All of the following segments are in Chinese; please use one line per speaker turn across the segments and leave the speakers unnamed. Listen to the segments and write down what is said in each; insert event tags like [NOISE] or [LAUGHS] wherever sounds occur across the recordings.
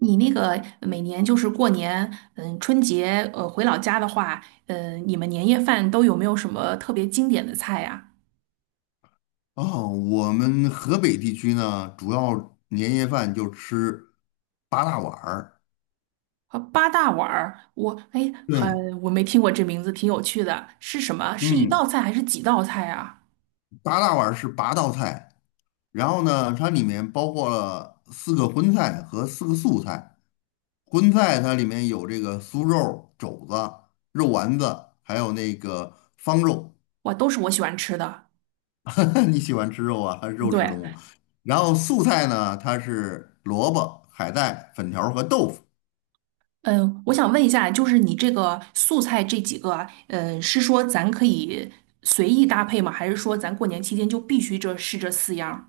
你那个每年就是过年，嗯，春节，回老家的话，嗯，你们年夜饭都有没有什么特别经典的菜呀？
哦，我们河北地区呢，主要年夜饭就吃八大碗儿。
啊，八大碗儿，我哎，很，
对，
我没听过这名字，挺有趣的，是什么？是一
嗯，
道菜还是几道菜啊？
八大碗儿是八道菜，然后呢，它里面包括了四个荤菜和四个素菜。荤菜它里面有这个酥肉、肘子、肉丸子，还有那个方肉。
哇，都是我喜欢吃的。
[LAUGHS] 你喜欢吃肉啊？[LAUGHS] 还是肉食
对，
动物？然后素菜呢，它是萝卜、海带、粉条儿和豆腐。
嗯，我想问一下，就是你这个素菜这几个，嗯，是说咱可以随意搭配吗？还是说咱过年期间就必须这是这四样儿。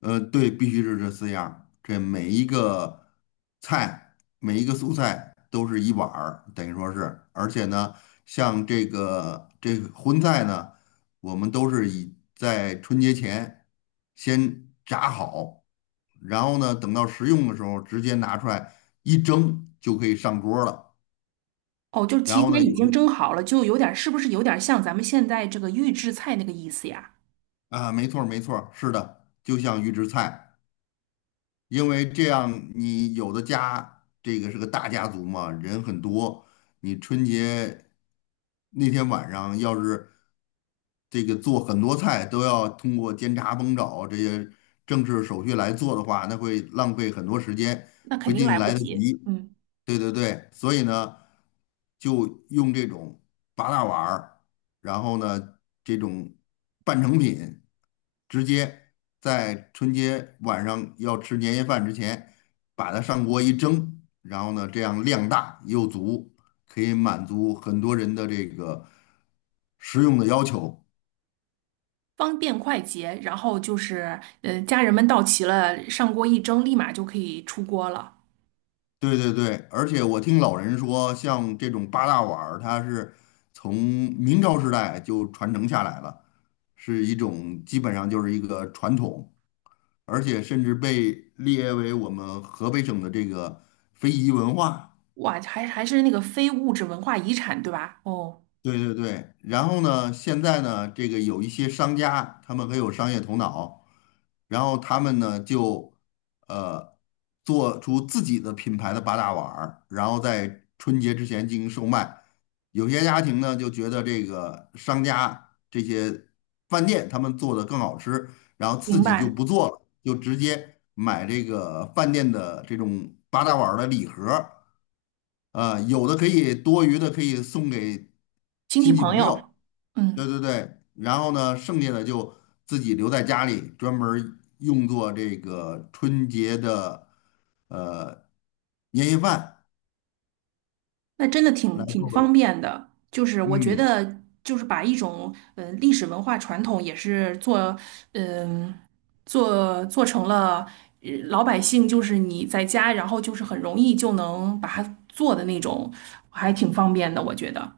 对，必须是这四样儿这每一个菜，每一个素菜都是一碗儿，等于说是。而且呢，像这个荤菜呢，我们都是以在春节前先炸好，然后呢，等到食用的时候直接拿出来一蒸就可以上桌儿了。
哦，就是
然
提
后
前
呢，
已经蒸好了，就有点是不是有点像咱们现在这个预制菜那个意思呀？
啊，没错儿,是的，就像预制菜。因为这样，你有的家这个是个大家族嘛，人很多，你春节那天晚上要是这个做很多菜都要通过煎炸烹炒这些正式手续来做的话，那会浪费很多时间，
那
不
肯
一
定
定
来不
来得
及，
及。
嗯，
对对对，所以呢，就用这种八大碗儿，然后呢，这种半成品，直接在春节晚上要吃年夜饭之前，把它上锅一蒸，然后呢，这样量大又足，可以满足很多人的这个食用的要求。
方便快捷，然后就是，家人们到齐了，上锅一蒸，立马就可以出锅了。
对对对，而且我听老人说，像这种八大碗儿，它是从明朝时代就传承下来了，是一种基本上就是一个传统，而且甚至被列为我们河北省的这个非遗文化。
哇，还是那个非物质文化遗产，对吧？哦，
对对对，然后呢，现在呢，这个有一些商家，他们很有商业头脑，然后他们呢就呃做出自己的品牌的八大碗儿，然后在春节之前进行售卖。有些家庭呢就觉得这个商家这些饭店他们做的更好吃，然后自
明
己就
白，
不做了，就直接买这个饭店的这种八大碗儿的礼盒儿。有的可以多余的可以送给
亲戚
亲戚
朋
朋
友，
友，对
嗯。
对对，然后呢，剩下的就自己留在家里，专门儿用作这个春节的呃年夜饭
那真的挺
来
挺
作为，
方便的，就是我觉
嗯，
得就是把一种历史文化传统也是做，嗯、做成了老百姓就是你在家，然后就是很容易就能把它做的那种，还挺方便的，我觉得。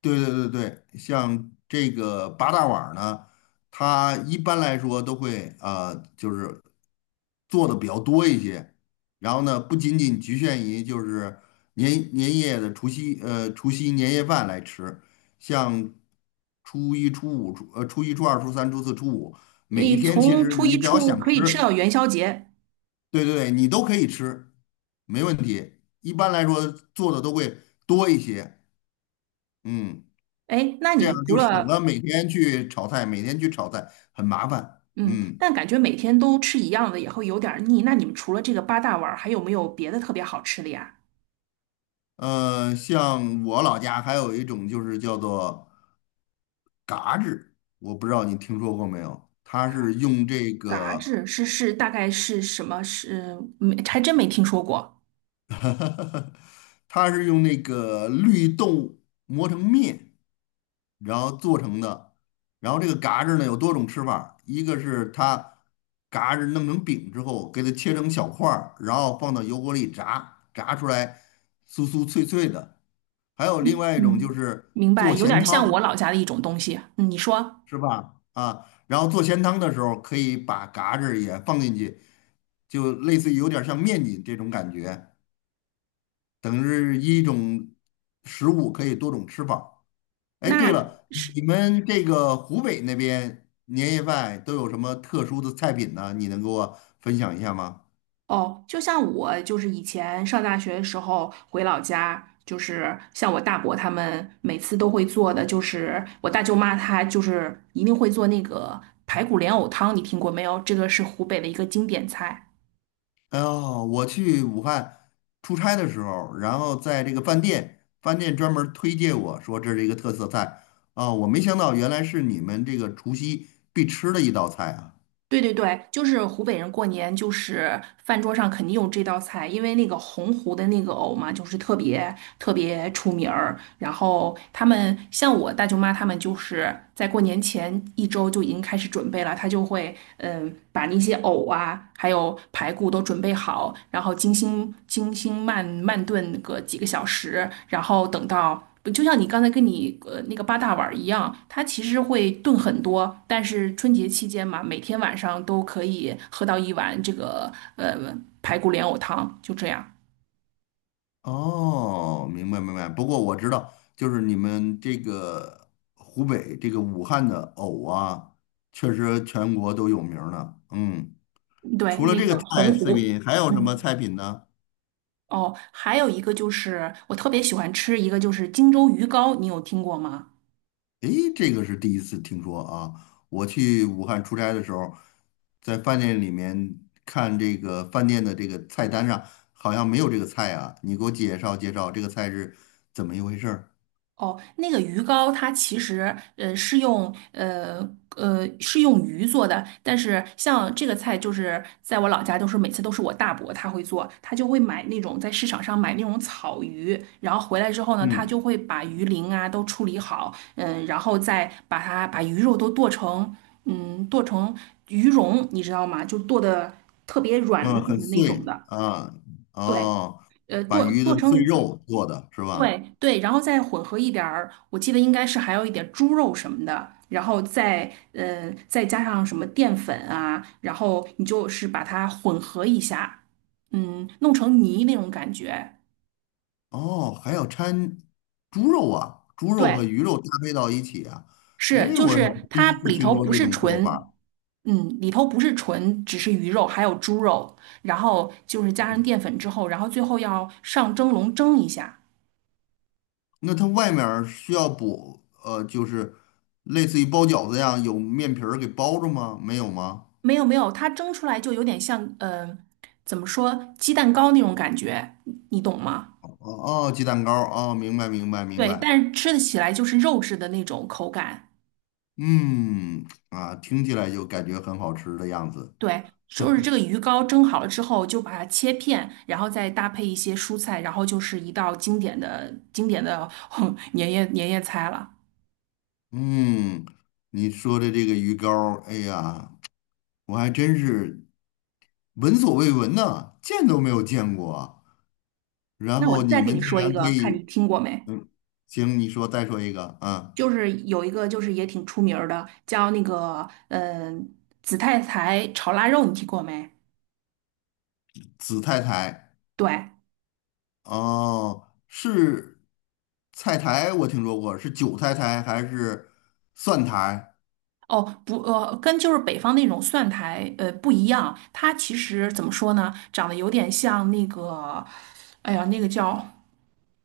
对对对对，像这个八大碗儿呢，它一般来说都会就是做的比较多一些。然后呢，不仅仅局限于就是年年夜的除夕呃除夕年夜饭来吃，像初一、初二、初三、初四、初五，每一
诶，
天其
从
实
初一
你只
初
要
五
想
可以吃
吃，
到元宵节。
对对对，你都可以吃，没问题。一般来说做的都会多一些，嗯。
哎，那你
这
们
样
除
就省了
了，
每天去炒菜，每天去炒菜很麻烦。
嗯，
嗯，
但感觉每天都吃一样的也会有点儿腻，那你们除了这个八大碗儿还有没有别的特别好吃的呀？
像我老家还有一种就是叫做嘎制，我不知道你听说过没有？它是用这
嘎
个
吱是大概是什么？是没还真没听说过。
[LAUGHS] 它是用那个绿豆磨成面，然后做成的。然后这个嘎子呢有多种吃法，一个是它嘎子弄成饼之后，给它切成小块儿，然后放到油锅里炸，炸出来酥酥脆脆的。还有另外一种就
嗯，
是
明白，
做
有
咸
点像我
汤，
老家的一种东西。嗯你说，
是吧？啊，然后做咸汤的时候可以把嘎子也放进去，就类似于有点像面筋这种感觉，等于是一种食物可以多种吃法。哎，对
那
了，
是。
你们这个湖北那边年夜饭都有什么特殊的菜品呢？你能给我分享一下吗？
哦，就像我就是以前上大学的时候回老家。就是像我大伯他们每次都会做的，就是我大舅妈她就是一定会做那个排骨莲藕汤，你听过没有？这个是湖北的一个经典菜。
哦，我去武汉出差的时候，然后在这个饭店，饭店专门推荐我说这是一个特色菜啊，我没想到原来是你们这个除夕必吃的一道菜啊。
对对对，就是湖北人过年，就是饭桌上肯定有这道菜，因为那个洪湖的那个藕嘛，就是特别特别出名儿。然后他们像我大舅妈，他们就是在过年前一周就已经开始准备了，她就会，嗯，把那些藕啊，还有排骨都准备好，然后精心精心慢慢炖个几个小时，然后等到。就像你刚才跟你那个八大碗儿一样，它其实会炖很多，但是春节期间嘛，每天晚上都可以喝到一碗这个，呃排骨莲藕汤，就这样。
哦，明白明白。不过我知道，就是你们这个湖北这个武汉的藕啊，确实全国都有名儿呢。嗯。
对，
除了
那
这个
个
菜
洪湖，
品，还有什么
嗯。
菜品呢？
哦，还有一个就是我特别喜欢吃一个就是荆州鱼糕，你有听过吗？
诶，这个是第一次听说啊！我去武汉出差的时候，在饭店里面看这个饭店的这个菜单上，好像没有这个菜啊。你给我介绍介绍这个菜是怎么一回事儿？
哦，那个鱼糕它其实呃是用呃呃是用鱼做的，但是像这个菜就是在我老家都是每次都是我大伯他会做，他就会买那种在市场上买那种草鱼，然后回来之后呢，他
嗯
就会把鱼鳞啊都处理好，嗯，然后再把它把鱼肉都剁成鱼蓉，你知道吗？就剁的特别软
嗯，
嫩
很
的那种
碎
的，
啊，
对。
哦，
呃，
把
剁
鱼
剁
的碎
成
肉做的是吧？
对对，然后再混合一点儿，我记得应该是还有一点猪肉什么的，然后再，嗯，再加上什么淀粉啊，然后你就是把它混合一下，嗯，弄成泥那种感觉。
哦，还要掺猪肉啊，猪肉和
对，
鱼肉搭配到一起啊。
是
诶，
就
我还
是
第
它
一次
里头
听说
不
这
是
种做
纯，
法。
嗯，里头不是纯，只是鱼肉，还有猪肉，然后就是加上淀粉之后，然后最后要上蒸笼蒸一下。
那它外面儿需要补，就是类似于包饺子一样，有面皮儿给包着吗？没有吗？
没有没有，它蒸出来就有点像，怎么说，鸡蛋糕那种感觉，你懂吗？
哦哦，鸡蛋糕儿，哦，明白明白明
对，
白。
但是吃的起来就是肉质的那种口感。
嗯，啊，听起来就感觉很好吃的样子。
对，就是这个鱼糕蒸好了之后，就把它切片，然后再搭配一些蔬菜，然后就是一道经典的经典的 [LAUGHS] 年夜菜了。
嗯，你说的这个鱼糕儿，哎呀，我还真是闻所未闻呢，见都没有见过啊然
那我
后你
再给
们
你
竟
说一
然可
个，看你
以，
听过没？
嗯，行，你说再说一个，嗯，
就是有一个就是也挺出名儿的，叫那个紫菜苔炒腊肉，你听过没？
紫菜苔。
对。
哦，是菜苔，我听说过，是韭菜苔还是蒜苔？
哦，不，跟就是北方那种蒜苔，不一样。它其实怎么说呢，长得有点像那个，哎呀，那个叫，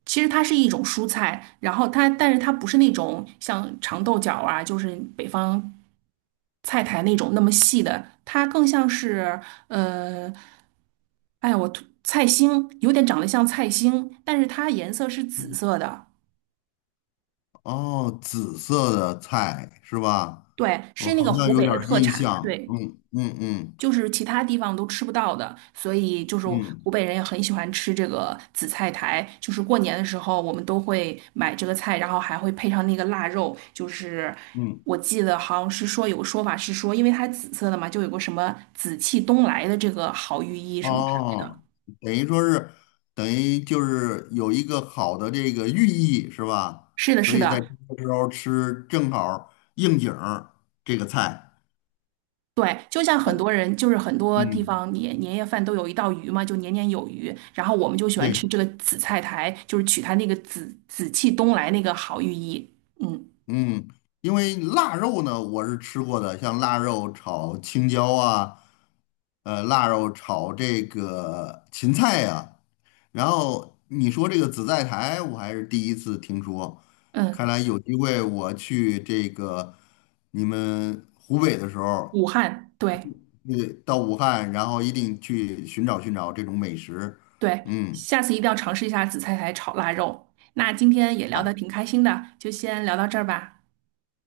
其实它是一种蔬菜，然后它，但是它不是那种像长豆角啊，就是北方菜苔那种那么细的，它更像是，呃，哎呀，我突菜心，有点长得像菜心，但是它颜色是紫色的，
哦，紫色的菜是吧？
对，
我
是那
好
个
像
湖
有
北
点
的
儿
特
印
产，
象。
对。
嗯嗯嗯
就是其他地方都吃不到的，所以就是湖
嗯
北人也很喜欢吃这个紫菜苔，就是过年的时候我们都会买这个菜，然后还会配上那个腊肉，就是
嗯。
我记得好像是说有个说法是说，因为它紫色的嘛，就有个什么紫气东来的这个好寓意什么之类的。
哦，等于说是，等于就是有一个好的这个寓意是吧？
是的，
所
是
以在这
的。
个时候吃正好儿应景儿这个菜。
对，就像很多人，就是很多地
嗯，
方年年夜饭都有一道鱼嘛，就年年有余。然后我们就喜欢
对。
吃这个紫菜苔，就是取它那个紫气东来那个好寓意。嗯。
嗯，因为腊肉呢，我是吃过的，像腊肉炒青椒啊，腊肉炒这个芹菜呀、然后你说这个紫菜苔，我还是第一次听说，
嗯，
看来有机会我去这个你们湖北的时候，
武汉，对。
对，到武汉，然后一定去寻找寻找这种美食。
对，
嗯，
下次一定要尝试一下紫菜苔炒腊肉。那今天也聊得挺
好
开心的，就先聊到这儿吧。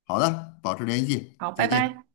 好的，保持联系，
好，拜
再见。
拜。